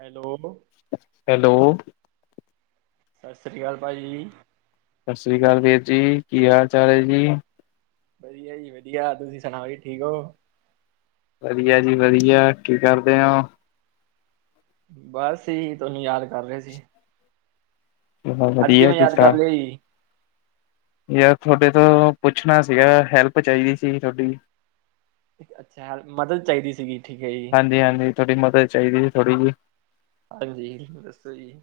Hello. Hello. ਸਸਰੀ ਅਕਾਲ ਭਾਜੀ। ਸਸਰੀ ਅਕਾਲ ਵੀਰ ਜੀ ਕੀ ਹਾਲ ਚਾਲ ਐ ਜੀ। ਵਧੀਆ ਜੀ- ਵਧੀਆ, ਤੁਸੀਂ ਸੁਣਾਓ ਜੀ ਠੀਕ ਹੋ? ਵਧੀਆ ਜੀ-ਵਧੀਆ ਕੀ ਕਰਦੇ ਹੋ? ਬਸ ਜੀ ਤੁਹਾਨੂੰ ਯਾਦ ਕਰ ਰਹੇ ਸੀ। ਹੋ? ਅੱਜ ਵਧੀਆ ਕਿਵੇਂ ਯਾਦ ਕੀਤਾ। ਕਰ ਲਿਆ ਜੀ। ਯਾਰ ਤੁਹਾਡੇ ਤੋਂ ਪੁੱਛਣਾ ਸੀਗਾ, ਹੈਲਪ ਚਾਹੀਦੀ ਸੀਗੀ ਤੁਹਾਡੀ ਅੱਛਾ ਹੈਲਪ, ਮਦਦ ਚਾਹੀਦੀ ਸੀਗੀ। ਠੀਕ ਹੈ ਜੀ ਹਾਂਜੀ-ਹਾਜੀ ਤੁਹਾਡੀ ਮਦਦ ਚਾਹੀਦੀ ਸੀ ਥੋੜ੍ਹੀ ਜੀ। ਹਾਂਜੀ ਦੱਸੋ ਜੀ।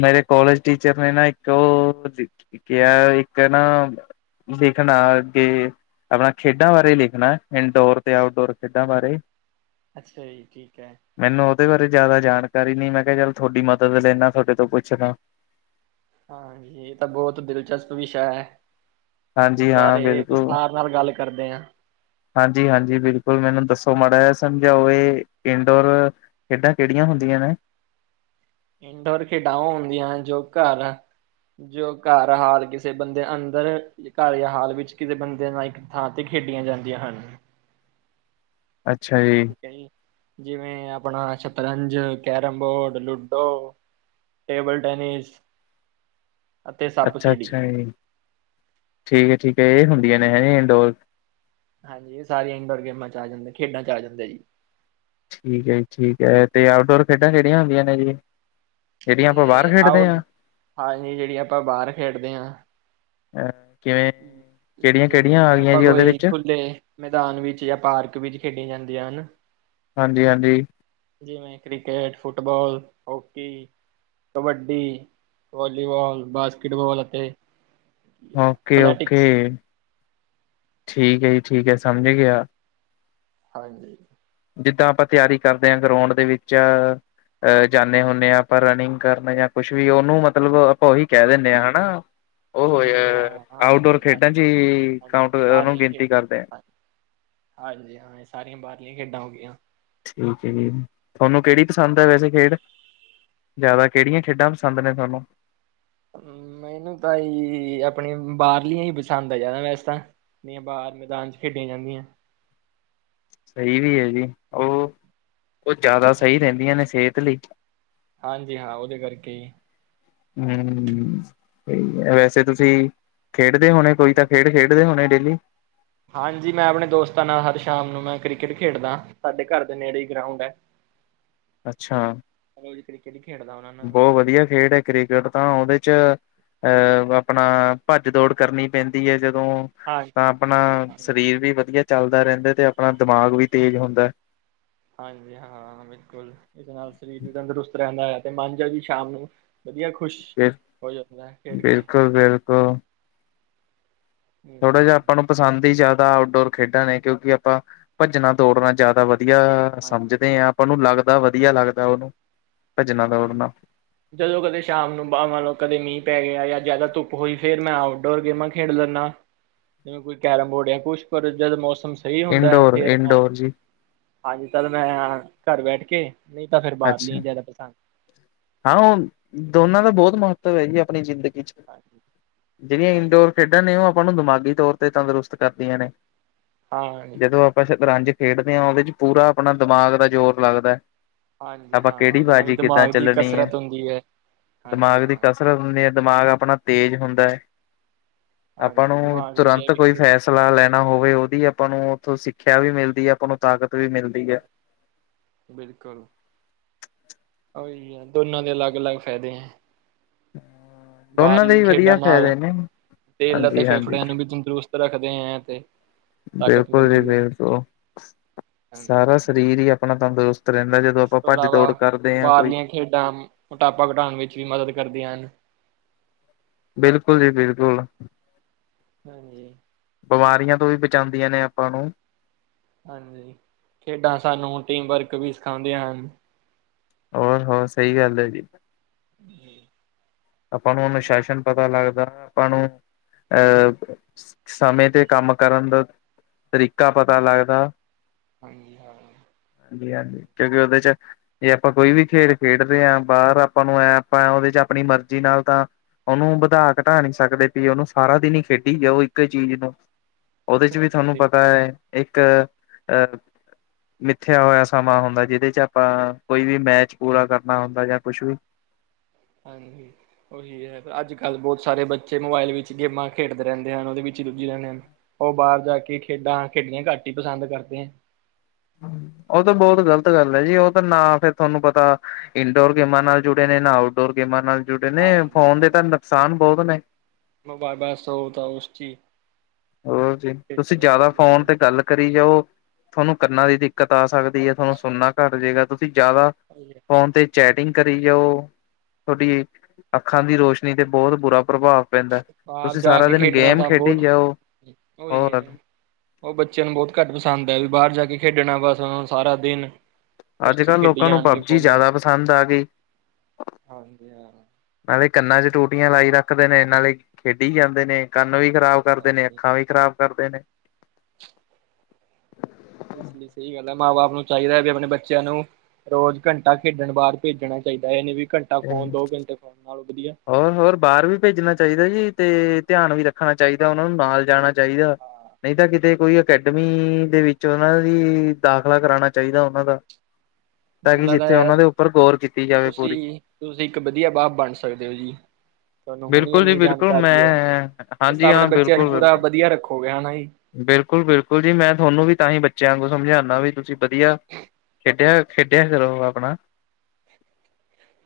ਮੇਰੇ ਕੋਲਜ ਟੀਚਰ ਨੇ ਨਾ ਇੱਕ ਉਹ ਕਿਹਾ ਇੱਕ ਨਾ ਦੇਖਣਾ ਅੱਗੇ ਆਪਣਾ ਖੇਡਾਂ ਬਾਰੇ ਲਿਖਣਾ ਇੰਨਡੋਰ ਤੇ ਆਊਟਡੋਰ ਖੇਡਾਂ ਬਾਰੇ ਅੱਛਾ ਜੀ ਠੀਕ ਐ। ਮੈਨੂੰ ਉਹਦੇ ਬਾਰੇ ਜ਼ਿਆਦਾ ਜਾਣਕਾਰੀ ਨੀ ਮੈਂ ਕਿਹਾ ਚੱਲ ਤੁਹਾਡੀ ਮਦਦ ਲੈਦਾ ਤੁਹਾਡੇ ਤੋਂ ਪੁੱਛਦਾ ਹਾਂਜੀ ਇਹ ਤਾਂ ਬਹੁਤ ਦਿਲਚਸਪ ਵਿਸ਼ਾ ਹੈ ਇਸ ਹਾਂਜੀ ਹਾਂ, ਵਿਥ ਨਾਲ ਗੱਲ ਕਰਦੇ ਆ। ਹਾਂਜੀ-ਹਾਂਜੀ ਬਿਲਕੁਲ ਮੈਨੂੰ ਦੱਸੋ ਮਾੜਾ ਜ ਸਮਝਾਓ ਇਹ ਇੰਡੋਰ ਖੇਡਾਂ ਕਿਹੜੀਆਂ ਹੁੰਦੀਆਂ ਨੇ। ਇੰਡੋਰ ਖੇਡਾਂ ਹੁੰਦੀਆਂ ਜੋ ਘਰ ਆ। ਜੋ ਘਰ ਹਾਲ ਕਿਸੇ ਬੰਦੇ ਅੰਦਰ ਘਰ ਹਾਲ ਵਿੱਚ ਕਿਸੇ ਬੰਦੇ ਨਾਲ ਇੱਕ ਥਾਂ 'ਤੇ ਖੇਡੀਆਂ ਜਾਂਦੀਆਂ ਹਨ। ਅੱਛਾ ਜੀ। ਕਈ ਜਿਵੇਂ ਆਪਣਾ ਸ਼ਤਰੰਜ, carrom board, ludo table tennis. [inaudible] ਅਤੇ ਸੱਪ ਸੀੜੀ ਅੱਛਾ-ਅੱਛਾ ਜੀ ਠੀਕ ਹੈ-ਠੀਕ ਹੈ ਇਹ ਹੁੰਦੀਆਂ ਨੇ ਹੈ ਇੰਡੋਰ। ਹਾਂਜੀ ਇਹ ਸਾਰੀਆਂ ਇੰਡੋਰ ਗੇਮਾਂ ਚ ਆ ਜਾਂਦੇ ਖੇਡਾਂ ਚ ਆ ਜਾਂਦਾ ਜੀ। ਠੀਕ ਹੈ ਜੀ, ਠੀਕ ਹੈ। ਤੇ ਆਊਟਡੋਰ ਖੇਡਾਂ ਕਿਹੜੀਆਂ ਹੁੰਦੀਆਂ ਨੇ ਜੀ। ਜਿਹੜੀਆਂ ਆਪਾਂ ਬਾਹਰ ਤੇ, ਖੇਡਦੇ ਆਉਡ ਹਾਂ ਆਹੀ ਜਿਹੜੀ ਆਪਾਂ ਬਾਹਰ ਖੇਡਦੇ ਹਾਂ। ਅ ਕਿਵੇਂ ਕਿਹੜੀਆਂ ਜਿਵੇਂ ਕਿਹੜੀਆਂ ਆ -ਜਿਵੇਂ ਗਈਆਂ ਆਪਾਂ ਜੀ ਉਹਦੇ ਕੋਈ ਵਿੱਚ ਖੁੱਲੇ ਮੈਦਾਨ ਵਿੱਚ ਜਾਂ ਪਾਰਕ ਵਿੱਚ ਖੇਡੀਆਂ ਜਾਂਦੀਆਂ ਹੈਨਾ। ਹਾਂਜੀ-ਹਾਂਜੀ। ਜਿਵੇਂ cricket, football, hockey kabaddi, volleyball, basketball ਅਤੇ ਓਕੇ- ਓਕੇ। ਅਥਲੈਟਿਕਸ ਠੀਕ ਹੈ ਜੀ, ਠੀਕ ਹੈ ਸਮਝ ਗਿਆ। ਹਾਂਜੀ। ਜਿੱਦਾਂ ਆਪਾਂ ਤਿਆਰੀ ਕਰਦੇ ਆ, ਗਰਾਊਂਡ ਦੇ ਵਿੱਚ ਅਹ ਜਾਣੇ ਹੁਨੇ ਹਾਂ, ਆਪਾਂ ਰਨਿੰਗ ਕਰਨ ਜਾਂ ਕੁੱਛ ਵੀ, ਉਹਨੂੰ ਮਤਲਬ ਆਪਾਂ ਉਹੀ ਕਹਿ ਦਿੰਦੇ ਆ ਹਨਾ ਉਹ ਹੋ ਹਾਂਜੀ ਯਰ, ਹਾਂ ਹਾਂਜੀ ਆਊਟਡੋਰ ਉਹ ਸਾਰੀ ਖੇਡਾਂ ਚ ਹੀ ਹਾਂਜੀ ਕਾਉਟ ਨੂੰ ਬਾਹਰਲੀਆਂ ਗਿਣਤੀ ਆ ਖੇਡਾਂ ਕਰਦੇ ਆ। ਹਾਂਜੀ ਹਾਂ, ਇਹ ਸਾਰੀਆਂ ਬਾਹਰਲੀਆਂ ਖੇਡਾਂ ਹੋ ਗਈਆ। ਠੀਕ ਹੈ ਜੀ, ਤੁਹਾਨੂੰ ਕਿਹੜੀ ਪਸੰਦ ਹੈ ਵੈਸੇ ਖੇਡ। ਜਾਦਾ ਕੇੜੀਆਂ ਖੇਡਾਂ ਪਸੰਦ ਨੇ ਤੁਆਨੂੰ? ਮੈਨੂੰ ਤਾਂ ਯੀ, ਆਪਨੀ ਬਾਰਲੀਆਂ ਈ ਪਸੰਦ ਐ ਜਾਦਾ ਵੈਸੇ ਤਾਂ। ਨੀਆਂ, ਬਾਰ ਮੈਦਾਨ 'ਚ ਖੇਡੀਆਂ ਜਾਂਦੀਐ। ਸੀ ਵੀ ਐ ਜੀ, ਓ, ਓ ਜਾਦਾ ਸਈ ਹਾਂਜੀ ਰੈਂਦੀਆਂ ਨੇ ਸੇਹਤ ਲਈ। ਹਾਂਜੀ ਹਾਂ, ਓਦੇ ਕਰਕੇ ਈ। ਹਮਮ [unintelligible] ਵੈਸੇ ਤੁਸੀ ਖੇਡਦੇ ਹੋਨੇ? ਕੋਈ ਤਾਂ, ਖੇਡ ਖੇਡਦੇ ਹੋਨੇ ਡੇਲੀ? ਹਾਂਜੀ, ਮੈਂ ਆਪਨੇ ਦੋਸਤਾਂ ਨਾਲ ਹਰ ਸ਼ਾਮ ਨੂੰ ਮੈਂ ਕ੍ਰਿਕਟ ਖੇਡਦਾਂ, ਸਾਡੇ ਘਰ ਦੇ ਨੇੜੇ ਈ ਗਰਾਊਂਡ ਐ। ਅੱਛਾ ਰੋਜ ਕ੍ਰਿਕਟ ਖੇਡਦਾਂ। ਬੋਤ ਵਦੀਐ ਖੇਡ ਐ। ਕ੍ਰਿਕਟ ਤਾਂ ਓਦੇ 'ਚ ਅ, ਆਪਨਾ ਭੱਜ ਦੌੜ ਕਰਨੀ ਪੈਂਦੀ ਐ ਜਦੋਂ ਹਾਂਜੀ ਤਾਂ ਆਪਨਾ ਹਾਂਜੀ ਸਰੀਰ ਵੀ ਵਦੀਐ ਚੱਲਦਾ ਰੈੰਦਾ ਤੇ, ਆਪਨਾ ਦਮਾਗ ਵੀ ਤੇਜ ਹੁੰਦੈ। ਹਾਂਜੀ ਹਾਂ, ਬਿਲਕੁਲ ਇਸ ਨਾਲ ਸਰੀਰ ਵੀ ਤੰਦਰੁਸਤ ਰੈੰਦੈ, ਤੇ ਮਨ ਜਾ ਵੀ ਸ਼ਾਮ ਨੂੰ ਵਦੀਆ ਖੁਸ਼ ਜੇ ਹੋ ਜਾਂਦੈ ਖੇਡ ਕੇ। ਬਿਲਕੁਲ-ਬਿਲਕੁਲ ਥੋੜਾ ਜੇਆ ਹੂੰ ਆਪਾਂ ਨੂੰ ਪਸੰਦ ਈ ਜਾਦਾ ਆਊਟਡੋਰ ਖੇਡਾਂ ਨੇ, ਕੇਉਂਕਿ ਆਪਾਂ ਭੱਜਨਾ- ਦੌੜਨਾ ਜਾਦਾ ਵਦੀਆ ਸਮਝਦੇ ਆਂ, ਆਪਾਂ ਨੂੰ ਲੱਗਦਾ ਵਦੀਆ ਲੱਗਦੈ ਓਨੂੰ ਭੱਜਨਾ-ਦੌੜਨਾ। ਜਦੋ ਕਦੇ ਸ਼ਾਮ ਨੂੰ ਮੰਨ ਲਓ, ਕਦੇ ਮੀਂ ਪੈ ਗੇਆ ਜਾਂ ਜਾਦਾ ਧੁੱਪ ਹੋਈ ਫੇਰ ਮੈਂ ਆਊਟਡੋਰ ਗੇਮਾਂ ਖੇਡ ਲੈਂਨਾ। ਜਿਵੇਂ, ਕੋਈ ਕੈਰਮ ਬੋਰਡ ਯਾ ਕੁਛ, ਪਰ ਜਦ ਮੌਸਮ ਸਈ ਹੁੰਦੈ ਫੇਰ ਇੰਡੋਰ-ਇੰਡੋਰ ਜੀ ਹਾਂਜੀ, ਤਦ ਮੈਂ ਘਰ ਬੈਠ ਕੇ ਨਈਂ ਤਾਂ ਫੇਰ ਅੱਛਾ ਬਾਰਲੀਆਂ ਈ ਜਾਦਾ ਪਸੰਦ ਹਾਂ, ਓ ਦੋਨਾਂ ਦਾ ਬੋਤ ਮਹੱਤਵ ਹੈ ਜੀ, ਆਪਨੀਂ ਜਿੰਦਗੀ 'ਚ ਹਾਂਜੀ। ਜੇੜੀਆਂ ਹਾਂਜੀ ਇੰਨਡੋਰ ਖੇਡਾਂ ਨੇ ਓ ਆਪਾਂ ਨੂੰ ਦਮਾਗੀ ਤੌਰ ਤੇ ਤੰਦਰੁਸਤ ਕਰਦੀਆਂ ਨੇ, [inaudible] ਹਾਂਜੀ ਜਦੋਂ ਸ਼ਤਰੰਜ ਖੇਡਦੇ ਆਂ, ਓਦੇ 'ਚ ਪੂਰਾ ਆਪਨਾ ਦਮਾਗ ਦਾ ਜੋਰ ਲੱਗਦੈ। ਹਾਂਜੀ ਆਂਪਾ ਹਾਂ ਕੇੜੀ ਉਹਦੇ ਨਾਲ ਵੀ ਬਾਜੀ ਕਿੱਦਾਂ ਦਿਮਾਗ ਦੀ ਚੱਲਨੀ ਐ, ਕਸਰਤ ਹੁੰਦੀ ਹੈ। ਹਾਂਜੀ ਦਮਾਗ ਦੀ ਹਾਂ ਕਸਰ ਹੁਨੇ ਆਂ, ਦਮਾਗ ਆਪਨਾ ਤੇਜ ਹੁੰਦੈ। ਆਪਾਂ ਹਾਂਜੀ ਨੂੰ, ਦਿਮਾਗ ਵਧੀਆ ਤੁਰੰਤ ਕੋਈ ਵਿਕਸਿਤ ਫੈੰਸਲਾ ਹੁੰਦਾ। ਲੈਨਾ ਹੋਵੇ ਓਦੀ ਆਪਾਂ ਨੂੰ ਓਥੋਂ ਸਿੱਖੇਆ ਵੀ ਮਿਲਦੀ ਐ, ਆਪਾਂ ਨੂੰ ਤਾਕਤ ਵੀ ਮਿਲਦੀ ਐ। ਬਿਲਕੁਲ। ਓਈ ਐ, ਦੋਨਾਂ ਦੇ ਅਲੱਗ-ਅਲੱਗ ਫਾਏਦੇ ਐਂ। ਦੋਨਾਂ ਦੇ ਬਾਰਲੀ ਹੀ ਖੇਡਾਂ ਵਧੀਆ ਨਾਲ, ਫਾਇਦੇ ਨੇ ਦਿਲ ਅਤੇ ਹਾਂਜੀ ਹਾਂਜੀ ਫੇਫੜੇਆਂ ਨੂੰ ਵੀ ਤੰਦਰੁਸਤ ਰੱਖਦੇ ਐਂ ਤੇ ਤਾਕਤ ਬਿਲਕੁਲ ਜੀ ਮਿਲਦੀ ਹੈ। ਬਿਲਕੁ ਸਾਰਾ ਇਸ ਸਰੀਰ ਈ ਆਪਨਾ ਤੰਦਰੁਸਤ ਰੈੰਦਾ ਜਦੋਂ ਆਪਾਂ ਤੋਂ ਭੱਜ-ਦੌੜ ਇਲਾਵਾ ਕਰਦੇ ਆਂ ਕੋਈ। ਬਾਹਰਲੀਆਂ ਖੇਡਾਂ ਮੋਟਾਪਾ ਘਟਾਣ ਵਿੱਚ ਵੀ ਮਦਦ ਕਰਦੀਆਂ ਨ। ਬਿਲਕੁਲ ਜੀ ਬਿਲਕੁਲ। ਹਾਂਜੀ। ਬਮਾਰੀਆਂ ਤੋਂ ਵੀ ਬਚਾਂਦੀਆਂ ਨੇ ਆਪਾਂ ਨੂੰ। ਹਾਂਜੀ, ਖੇਡਾਂ ਸਾਨੂੰ ਟੀਮ ਵਰਕ ਵੀ ਸਖਾਂਦੀਆਂ ਹਨ। ਹੋਰ -ਹੋਰ ਸਈ ਗੱਲ ਐ ਜੀ। [inaudible] ਆਪਾਂ ਨੂੰ ਅਨੁਸ਼ਾਸਨ ਪਤਾ ਲੱਗਦੈ ਆਪਾਂ ਨੂੰ ਅ ਸਮੇਂ ਤੇ ਕੰਮ ਕਰਨ ਦਾ ਤਰੀਕਾ ਪਤਾ ਲੱਗਦਾ। [unintelligible] ਹਾਂਜੀ -ਹਾਂਜੀ, ਕੇਉਂਕਿ ਓਦੇ 'ਚ ਜੇ ਆਪਾਂ ਕੋਈ ਵੀ ਖੇਡ ਖੇਡਦੇ ਹਾਂ ਬਾਹਰ ਆਪਾਂ ਨੂੰ ਐ ਆਪਾਂ ਉਹਦੇ ਚ ਆਪਣੀ ਮਰਜ਼ੀ ਨਾਲ ਤਾਂ ਉਹਨੂੰ ਵਧਾ ਘਟਾ ਨੀ ਸਕਦੇ ਵੀ ਉਹਨੂੰ ਸਾਰਾ ਦਿਨ ਹੀ ਖੇਡੀ ਜਾਉ ਉਹ ਇੱਕ ਹੀ ਚੀਜ਼ ਨੂੰ ਉਹਦੇ ਚ ਵੀ ਤੁਹਾਨੂੰ ਤੇ ਪਤਾ ਹੈ ਇੱਕ ਅਹ ਮਿਥਿਆ ਹੋਇਆ ਸਮਾਂ ਹੁੰਦਾ ਜਿਹਦੇ ਚ ਆਪਾਂ ਕੋਈ ਵੀ ਮੈਚ ਪੂਰਾ ਕਰਨਾ ਹੁੰਦਾ ਜਾਂ ਕੁਛ ਵੀ। ਹਾਂਜੀ। ਉਹੀ ਪਰ ਅੱਜ ਕੱਲ੍ਹ ਬਹੁਤ ਸਾਰੇ ਬੱਚੇ ਮੋਬਾਇਲ ਵਿੱਚ ਗੇਮਾਂ ਖੇਡਦੇ ਰਹਿੰਦੇ ਹਨ ਉਹਦੇ ਵਿੱਚ ਹੀ ਰੁੱਝੀ ਰਹਿੰਦੇ ਹਨ। ਉਹ ਬਾਹਰ ਜਾ ਕੇ ਖੇਡਾਂ ਖੇਡੀਆਂ ਘੱਟ ਹੀ ਪਸੰਦ ਕਰਦੇ ਹੈ। ਉਹ ਤਾਂ ਬਹੁਤ ਗ਼ਲਤ ਗੱਲ ਹੈ ਜੀ ਉਹ ਤਾਂ ਨਾ ਫੇਿਰ ਤੁਹਾਨੂੰ ਪਤਾ ਇੰਡੋਰ ਗੇਮਾਂ ਨਾਲ ਜੁੜੇ ਨੇ ਨਾ ਆਊਟਡੋਰ ਗੇਮਾਂ ਨਾਲ ਜੁੜੇ ਨੇ ਹਾਂਜੀ ਫੋਨ ਦੇ ਤਾਂ ਨੁਕਸਾਨ ਬਹੁਤ ਨੇ ਮੈਂਬਾਇਬਸਾ ਤਾਂ ਉਸ ਚੀ ਹੋਰ ਜੀ ਤੁਸੀਂ ਜਿਆਦਾ ਫੋਨ ਗੇਮਾਂ। ਤੇ ਗੱਲ ਕਰੀ ਜਾਓ ਤੁਹਾਨੂੰ ਕੰਨਾਂ ਦੀ ਦਿੱਕਤ ਆ ਸਕਦੀ ਹੈ ਤੁਹਾਨੂੰ ਸੁਣਨਾ ਘੱਟ ਜੇਗਾ ਤੁਸੀਂ ਜਿਆਦਾ [inaudible] ਫ਼ੋਨ 'ਤੇ ਚੈਟਿੰਗ ਕਰੀ ਜਾਓ ਤੁਹਾਡੀ ਅੱਖਾਂ ਦੀ ਰੋਸ਼ਨੀ 'ਤੇ ਬਹੁਤ ਬੁਰਾ ਪ੍ਰਭਾਵ ਪੈਂਦਾ ਤੁਸੀਂ ਸਾਰਾ ਦਿਨ ਗੇਮ ਖੇਡੀ ਜਾਓ ਇਕੋ ਹੀ ਹੋਰ ਹ ਉਹ ਬੱਚਿਆਂ ਨੂੰ ਬਹੁਤ ਘੱਟ ਪਸੰਦ ਹੈ ਵੀ ਬਾਹਰ ਜਾ ਕੇ ਖੇਡਣਾ ਬਸ ਉਹ ਨੂੰ ਸਾਰਾ ਦਿਨ ਉਸ ਅੱਜ ਚ ਕੱਲ੍ਹ ਖੇਡੀ ਲੋਕਾਂ ਨੂੰ ਜਾਣਗੇ ਪਬਜੀ ਫੋਨਾਂ ਚ ਜ਼ਿਆਦਾ ਪਸੰਦ ਆ ਗਈ। ਹਾਂਜੀ ਹਾਂ ਨਾਲੇ ਕੰਨਾਂ ਚ ਟੂਟੀਆਂ ਲਾਈ ਰੱਖਦੇ ਨੇ ਨਾਲੇ ਖੇਡੀ ਜਾਂਦੇ ਨੇ ਕੰਨ ਵੀ ਖ਼ਰਾਬ ਕਰਦੇ ਨੇ ਹਾਂਜੀ ਅੱਖਾਂ, ਵੀ ਖਰਾਬ, ਕਰਦੇ ਨੇ। ਇਸ ਲਈ ਸਹੀ ਗੱਲ ਹੈ ਮਾਂ ਬਾਪ ਨੂੰ ਚਾਹੀਦਾ ਵੀ ਆਪਣੇ ਬੱਚਿਆਂ ਨੂੰ ਰੋਜ਼ ਘੰਟਾ ਖੇਡਣ ਬਾਹਰ ਭੇਜਣਾ ਚਾਹੀਦਾ ਇਹਨੇ ਵੀ ਘੰਟਾ ਫੋਨ ਦੋ ਘੰਟੇ ਫੋਨ ਨਾਲ ਵਧੀਆ ਹੋਰ ਹੋਰ ਬਾਹਰ ਵੀ ਭੇਜਣਾ ਚਾਹੀਦਾ ਜੀ ਤੇ ਧਿਆਨ ਵੀ ਰੱਖਣਾ ਚਾਹੀਦਾ ਉਹਨਾ ਨੂੰ ਨਾਲ ਜਾਣਾ ਚਾਹੀਦਾ। ਨਹੀਂ ਤਾਂ ਕਿਤੇ ਕੋਈ ਅਕੈਡਮੀ ਦੇ ਵਿੱਚ ਉਹਨਾਂ ਦੀ ਦਾਖਲਾ ਕਰਾਉਣਾ ਚਾਹੀਦਾ ਉਹਨਾਂ ਦਾ। ਤਾਂ ਮੈਨੂੰ ਕਿ ਲੱਗਦਾ ਜਿੱਥੇ ਹੈ ਉਹਨਾਂ ਦੇ ਉੱਪਰ ਗੌਰ ਕੀਤੀ ਜਾਵੇ ਪੂਰੀ। ਤੁਸੀਂ ਤੁਸੀਂ ਇੱਕ ਵਧੀਆ ਬਾਪ ਬਣ ਸਕਦੇ ਹੋ ਜੀ ਤੁਹਾਨੂੰ ਹੁਣੀ ਬਿਲਕੁਲ ਜੀ ਇੰਨੀ ਬਿਲਕੁਲ ਮੈਂ ਜਾਣਕਾਰੀ ਹੈ। ਤੁ ਹਾਂਜੀ ਆਪਣੇ ਹਾਂ ਬੱਚਿਆਂ ਨੂੰ ਪੂਰਾ ਵਧੀਆ ਰੱਖੋਗੇ ਹਨਾ ਜੀ। ਬਿਲਕੁਲ ਬਿਲਕੁਲ ਜੀ ਮੈਂ ਤੁਹਾਨੂੰ ਵੀ ਤਾਂਹੀ ਬੱਚਿਆ ਆਂਗੂ ਸਮਝਾਉਦਾ ਵੀ ਤੁਸੀਂ ਵਧੀਆ ਖੇਡਿਆ ਖੇਡਿਆ ਕਰੋ ਆਪਣਾ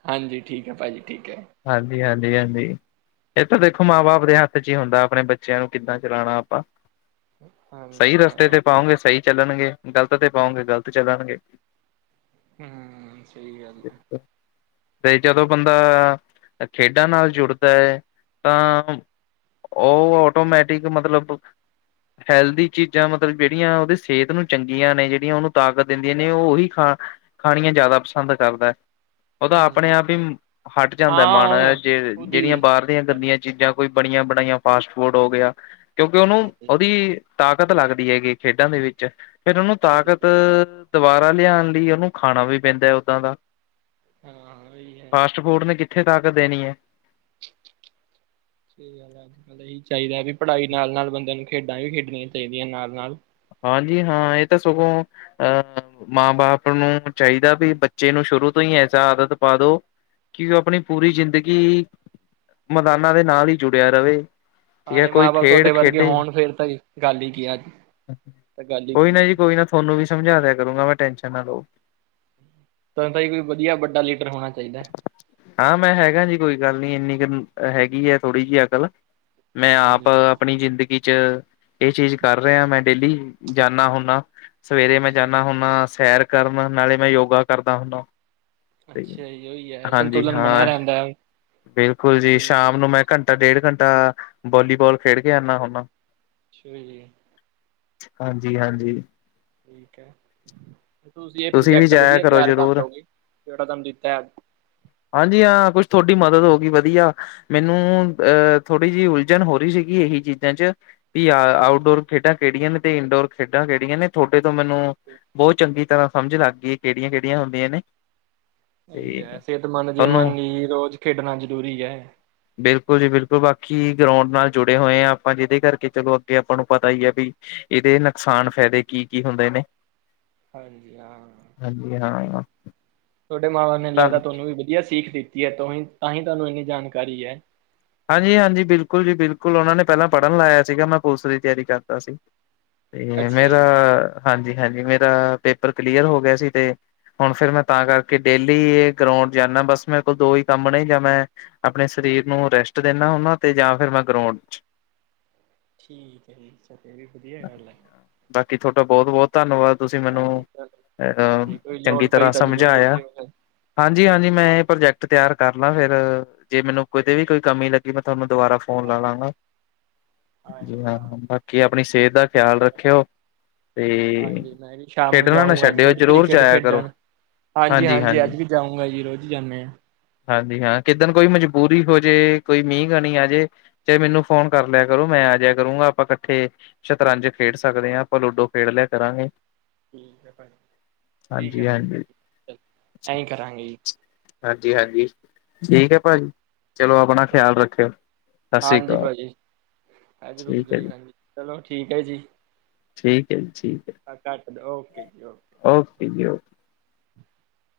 ਹਾਂਜੀ ਠੀਕ ਹੈ ਭਾਜੀ ਠੀਕ ਹੈ। ਹਾਂਜੀ ਹਾਂਜੀ ਹਾਂਜੀ। ਇਹ ਤਾਂ ਦੇਖੋ ਮਾਂ ਬਾਪ ਦੇ ਹੱਥ ਚ ਹੀ ਹੁੰਦਾ ਆਪਣੇ ਬੱਚਿਆਂ ਨੂੰ ਕਿੱਦਾਂ ਚਲਾਉਣਾ ਆਪਾਂ ਹਾਂਜੀ ਸਹੀ ਹਾਂ ਰਸਤੇ ਤੇ ਪਾਉਗੇ ਸਹੀ ਚੱਲਣਗੇ ਗ਼ਲਤ, ਤੇ ਪਾਉਗੇ ਗ਼ਲਤ, ਚੱਲਣਗੇ। ਹੂੰਮ ਸਹੀ ਗੱਲ ਹੈ। ਤੇ ਜਦੋਂ ਬੰਦਾ ਖੇਡਾਂ ਨਾਲ ਜੁੜਦਾ ਹੈ ਤਾ ਉਹ ਆਟੋਮੈਟਿਕ ਮਤਲਬ ਹੈਲਦੀ ਚੀਜ਼ਾਂ ਮਤਲਬ ਜਿਹੜੀਆਂ ਉਹਦੀ ਸਿਹਤ ਨੂੰ ਚੰਗੀਆਂ ਨੇ ਜਿਹੜੀਆਂ ਉਹਨੂੰ ਤਾਕਤ ਦਿੰਦੀਆਂ ਨੇ ਉਹ ਉਹੀ ਖਾ ਖਾਣੀਆਂ ਜ਼ਿਆਦਾ ਪਸੰਦ ਕਰਦਾ। ਉਹਦਾ ਹਮ ਆਪਣੇ ਆਪ ਹੀ ਹਟ ਜਾਂਦਾ ਮਨ ਹਾਂ ਜੇ ਖੁਦ ਜਿਹੜੀਆਂ ਹੀ ਬਾਹਰ ਦੀਆਂ ਗੰਦੀਆਂ ਚੀਜ਼ਾਂ ਕੋਈ ਬਣੀਆਂ-ਬਣਾਈਆਂ ਫਾਸਟ ਫੂਡ ਹੋ ਗਿਆ। ਕਿਉਂਕਿ ਉਨੂੰ ਉਦੀ ਤਾਕਤ ਲੱਗਦੀ ਹੈਗੀ ਖੇਡਾਂ ਦੇ ਵਿੱਚ ਫੇਰ ਉਨੂੰ ਸਹੀ ਤਾਕਤ ਗੱਲ ਹੈ ਦੁਬਾਰਾ ਲਿਆਣ ਲਈ ਉਨੂੰ ਖਾਣਾ ਵੀ ਪੈਂਦਾ ਓਦਾ ਦਾ ਹਾਂ ਵੋਹੀ ਹੈ ਹੋਰ ਨੇ ਕਿੱਥੇ ਤਾਕਤ ਦੇਣੀ ਏ ਤੇ ਗੱਲ ਅੱਜ-ਕੱਲ੍ਹ ਇਹੀ ਚਾਹੀਦਾ ਵੀ ਪੜ੍ਹਾਈ ਨਾਲ-ਨਾਲ ਬੰਦੇ ਨੂੰ ਖੇਡਾਂ ਵੀ ਖੇਡਣੀਆਂ ਚਾਈਦੀਆਂ ਨਾਲ-ਨਾਲ। ਹਾਂਜੀ ਹਾਂ ਏ ਤਾਂ ਸਗੋਂ ਅ ਮਾਂ ਬਾਪ ਨੂੰ ਚਾਈਦਾ ਵੀ ਬੱਚੇ ਨੂੰ ਸ਼ੁਰੂ ਤੋਂ ਈ ਐਸਾ ਆਦਤ ਪਾ ਦੋ ਕਿ ਓ ਆਪਣੀ ਪੂਰੀ ਜ਼ਿੰਦਗੀ ਮੈਦਾਨਾ ਦੇ ਨਾਲ ਈ ਜੁੜਿਆ ਰਵੇ। ਠੀਕ ਹੈ ਸਾਰੇ ਕੋਈ ਮਾਂ-ਬਾਪ ਖੇਡ ਤੁਆਡੇ ਵਰਗੇ ਖੇਡੇ ਹੋਣ ਫੇਰ ਤਾਂ ਗੱਲ ਈ ਕੀ ਆ ਕੋਈ ਨਾ ਜੀ ਕੋਈ ਨਾ ਥੋਨੂੰ ਵੀ ਸਮਝਾ ਦਿਆ ਕਰੂੰਗਾ ਮੈਂ ਟੈਨਸ਼ਨ ਨਾ ਲਓ। ਤਾਨੂੰ ਤਾਂ ਏ ਵੀ ਵਧੀਆ ਵੱਡਾ ਲੀਡਰ ਹੋਣਾ ਚਾਈਦਾ। ਹਾਂ ਮੈਂ ਹੈਗਾ ਜੀ ਕੋਈ ਗੱਲ ਨੀ ਇੰਨੀ ਕੁ ਹੈਗੀ ਐ ਥੋੜ੍ਹੀ ਜੀ ਅਕਲ। ਮੈਂ ਆਪ ਹਾਂਜੀ ਹਾਂਜੀ ਆਪਣੀ ਜ਼ਿੰਦਗੀ ਚ ਏ ਚੀਜ਼ ਕਰ ਰਿਆ ਮੈਂ ਡੇਲੀ। ਜਾਂਨਾ ਹੁੰਨਾ, ਸਵੇਰੇ ਮੈਂ ਅੱਛਾ ਜਾਂਨਾ ਹੁੰਨਾ ਸੈਰ ਕਰਨ ਨਾਲੇ ਮੈਂ ਯੋਗਾ ਕਰਦਾ ਹੁੰਨਾ। ਅੱਛਾ ਜੀ ਓਈ ਐ ਹਾਂਜੀ ਸੰਤੁਲਨ ਹਾਂ ਬਣਿਆ ਰੈਂਦਾ ਬਿਲਕੁਲ ਜੀ ਸ਼ਾਮ ਨੂੰ ਮੈਂ ਘੰਟਾ ਡੇਢ ਘੰਟਾ ਵੋਲੀਬਾਲ ਖੇਡ ਕੇ ਆਨਾ ਹੁੰਨਾ। ਅੱਛਾ ਜੀ। ਹਾਂਜੀ, ਹਾਂਜੀ। ਠੀਕ ਐ ਤੇ ਤੁਸੀਂ ਐ ਵੀ ਪ੍ਰੋਜੈਕਟ ਜਾਇਆ ਵਧੀਆ ਕਰੋ ਤਿਆਰ ਕਰ ਜ਼ਰੂਰ ਲਉਗੇ ਜੇੜਾ ਤਾਨੂੰ ਦਿੱਤਾ ਏ। ਹਾਂਜੀ ਹਾਂ ਕੁਛ ਥੌਡੀ ਮਦਦ ਹੋ ਗਈ ਵਧੀਆ ਮੈਨੂੰ ਅ ਥੋੜ੍ਹੀ ਜੀ ਉਲਝਣ ਹੋ ਰੀ ਸੀਗੀ ਏਹੀ ਚੀਜ਼ਾਂ ਚ ਪੀ ਆ ਹੈ ਆਊਟਡੋਰ ਖੇਡਾਂ ਕੇੜੀਆਂ ਨੇ ਤੇ ਇਨਡੋਰ ਖੇਡਾਂ ਕੇੜੀਆਂ ਨੇ ਥੋਡੇ ਤੋਂ ਮੈਨੂੰ ਬੋਤ ਚੰਗੀ ਤਰ੍ਹਾਂ ਸਮਝ ਲੱਗ ਗਈ ਕੇੜੀਆ ਸਈ ਐ ਸੇਤਮੰਦ ਤੁਹਾਨੂੰ ਜੀਵਨ ਲਈ ਰੋਜ਼ ਖੇਡਣਾ ਜ਼ਰੂਰੀ ਐ। ਬਿਲਕੁਲ ਜੀ ਬਿਲਕੁਲ ਬਾਕੀ ਗਰੋਂਡ ਨਾਲ ਜੁੜੇ ਹੋਏ ਆ ਆਪਾਂ ਜਿਦੇ ਕਰਕੇ ਚਲੋ ਅੱਗੇ ਆਪਾਂ ਨੂੰ ਪਤਾ ਈ ਆ ਵੀ ਏਦੇ ਨੁਕਸਾਨ ਫੈਦੇ ਕੀ-ਕੀ ਹੁੰਦੇ ਨੇ? ਹਾਂਜੀ ਹਾਂ। ਹਾਂਜੀ ਹਾਂ। ਤੁਆਡੇ ਮਾਂਵਾ ਨੇ ਲੱਗਦਾ ਤੁਆਨੂੰ ਵੀ ਵਧੀਆ ਸੀਖ ਦਿੱਤੀ ਏ ਤੁ ਤਾਂਹੀ ਤੁਆਨੂੰ ਇੰਨੀ ਜਾਣਕਾਰੀ ਐ। ਹਾਂਜੀ, ਹਾਂਜੀ ਬਿਲਕੁਲ ਜੀ ਬਿਲਕੁਲ ਉਨਾਂ ਨੇ ਪਹਿਲਾਂ ਪੜ੍ਹਨ ਲਾਇਆ ਸੀਗਾ ਮੈਂ ਪੁਲਿਸ ਦੀ ਤਿਆਰੀ ਕਰਦਾ ਸੀ। ਤੇ ਅੱਛਾ ਮੇਰਾ ਜੀ ਹਾਂਜੀ, ਹਾਂਜੀ ਮੇਰਾ ਪੇਪਰ ਕਲੀਅਰ ਹੋ ਗਿਆ ਸੀ ਤੇ ਹੁਣ ਫੇਰ ਮੈਂ ਤਾਂ ਕਰਕੇ ਡੇਲੀ ਏ ਗਰੋਂਡ ਜਾਂਨਾ ਬਸ ਮੇਰੇ ਕੋਲ ਦੋ ਈ ਕੰਮ ਨੇ ਜਾ ਮੈਂ ਅਪਣੇ ਸਰੀਰ ਨੂੰ ਰੈਸਟ ਦਿੰਨਾ ਹੁੰਨਾ ਤੇ ਜਾਂ ਫਿਰ ਮੈਂ ਗਰੋਂਡ ਚ ਠੀਕ ਏ ਜੀ ਅੱਛਾ ਏ ਵੀ ਵਧੀਆ ਗੱਲ ਐ। ਬਾਕੀ ਥੋਡਾ ਬੋਤ-ਬੋਤ ਧੰਨਵਾਦ ਤੁਸੀਂ ਮੈਨੂੰ ਹਾਂਜੀ ਚਲੋ। ਅ ਹਾਂਜੀ ਕੋਈ ਲੋੜ ਚੰਗੀ ਪਈ ਤਰ੍ਹਾਂ ਤਾਂ ਜ਼ਰੂਰ ਸਮਝਾਇਆ। ਦੱਸਿਓ ਫਿਰ ਹਾਂਜੀ, ਹਾਂਜੀ ਮੈਂ ਏ ਪ੍ਰੋਜੈਕਟ ਤਿਆਰ ਕਰ ਲਾਂ ਫੇਰ ਜੇ ਮੈਨੂੰ ਕਿਤੇ ਵੀ ਕੋਈ ਕਮੀ ਲੱਗੀ ਮੈਂ ਥੋਨੂੰ ਦੁਬਾਰਾ ਫੋਨ ਲਾ ਹਾਂਜੀ ਲਾਂਗਾ ਜੀ ਹਾਂ ਬਾਕੀ ਆਪਣੀ ਸੇਤ ਦਾ ਖਿਆਲ ਰੱਖਿਓ। ਤੇ ਹਾਂਜੀ ਮੈਂ ਵੀ ਸ਼ਾਮ ਨੂੰ ਖੇਡਣਾ ਨਾ ਜਾਊਂਗਾ ਅੱਜ ਛੱਡਿਓ ਫੇਰ ਜ਼ਰੂਰ ਕ੍ਰਿਕਟ ਜਾਇਆ ਕਰੋ ਖੇਡਣ ਹਾਂਜੀ, ਹਾਂਜੀ ਅੱਜ ਵੀ ਜਾਊਂਗਾ ਜੀ ਰੋਜ਼ ਈ ਜਾਂਨੇ ਆ। ਹਾਂ ਜੀ ਹਾਂ ਕਿੱਦਣ ਕੋਈ ਮਜਬੂਰੀ ਹੋਜੇ ਕੋਈ ਮੀਂਹ ਕਣੀ ਆਜੇ ਚਾਏ ਮੈਨੂੰ ਫੋਨ ਕਰ ਲਿਆ ਕਰੋ। ਮੈਂ ਆਜਿਆ ਕਰੂੰਗਾ ਆਪਾਂ ਕੱਠੇ ਸ਼ਤਰੰਜ ਖੇਡ ਠੀਕ ਸਕਦੇ ਆਂ। ਆਪਾਂ ਲੂਡੋ ਖੇਡ ਲਿਆ ਕਰਾਂਗੇ। ਠੀਕ ਏ ਪਾਜੀ, ਠੀਕ ਐ ਹਾਂਜੀ ਪਾਜੀ ਹਾਂਜੀ ਐਂਈ ਕਰਾਂਗੇ ਜੀ। ਜੀ ਹਾਂਜੀ ਠੀਕ ਐ ਭਾਜੀ। ਚਲੋ, ਆਪਣਾ ਜੀ। ਖਿਆਲ ਰੱਖਿਓ ਸਸਰੀ ਹਾਂਜੀ ਕਾਲ ਭਾਜੀ, ਹਾਂਜੀ ਰੁਕ ਠੀਕ ਜਾਓ ਐ ਜੀ। ਹਾਂਜੀ ਚਲੋ ਠੀਕ ਐ ਜੀ। ਠੀਕ ਐ ਜੀ ਠੀਕ ਐ। ਆ ਕੱਟ ਦੋ ਓਕੇ ਜੀ ਓਕੇ। ਓਕੇ ਜੀ, ਓ [inaudible]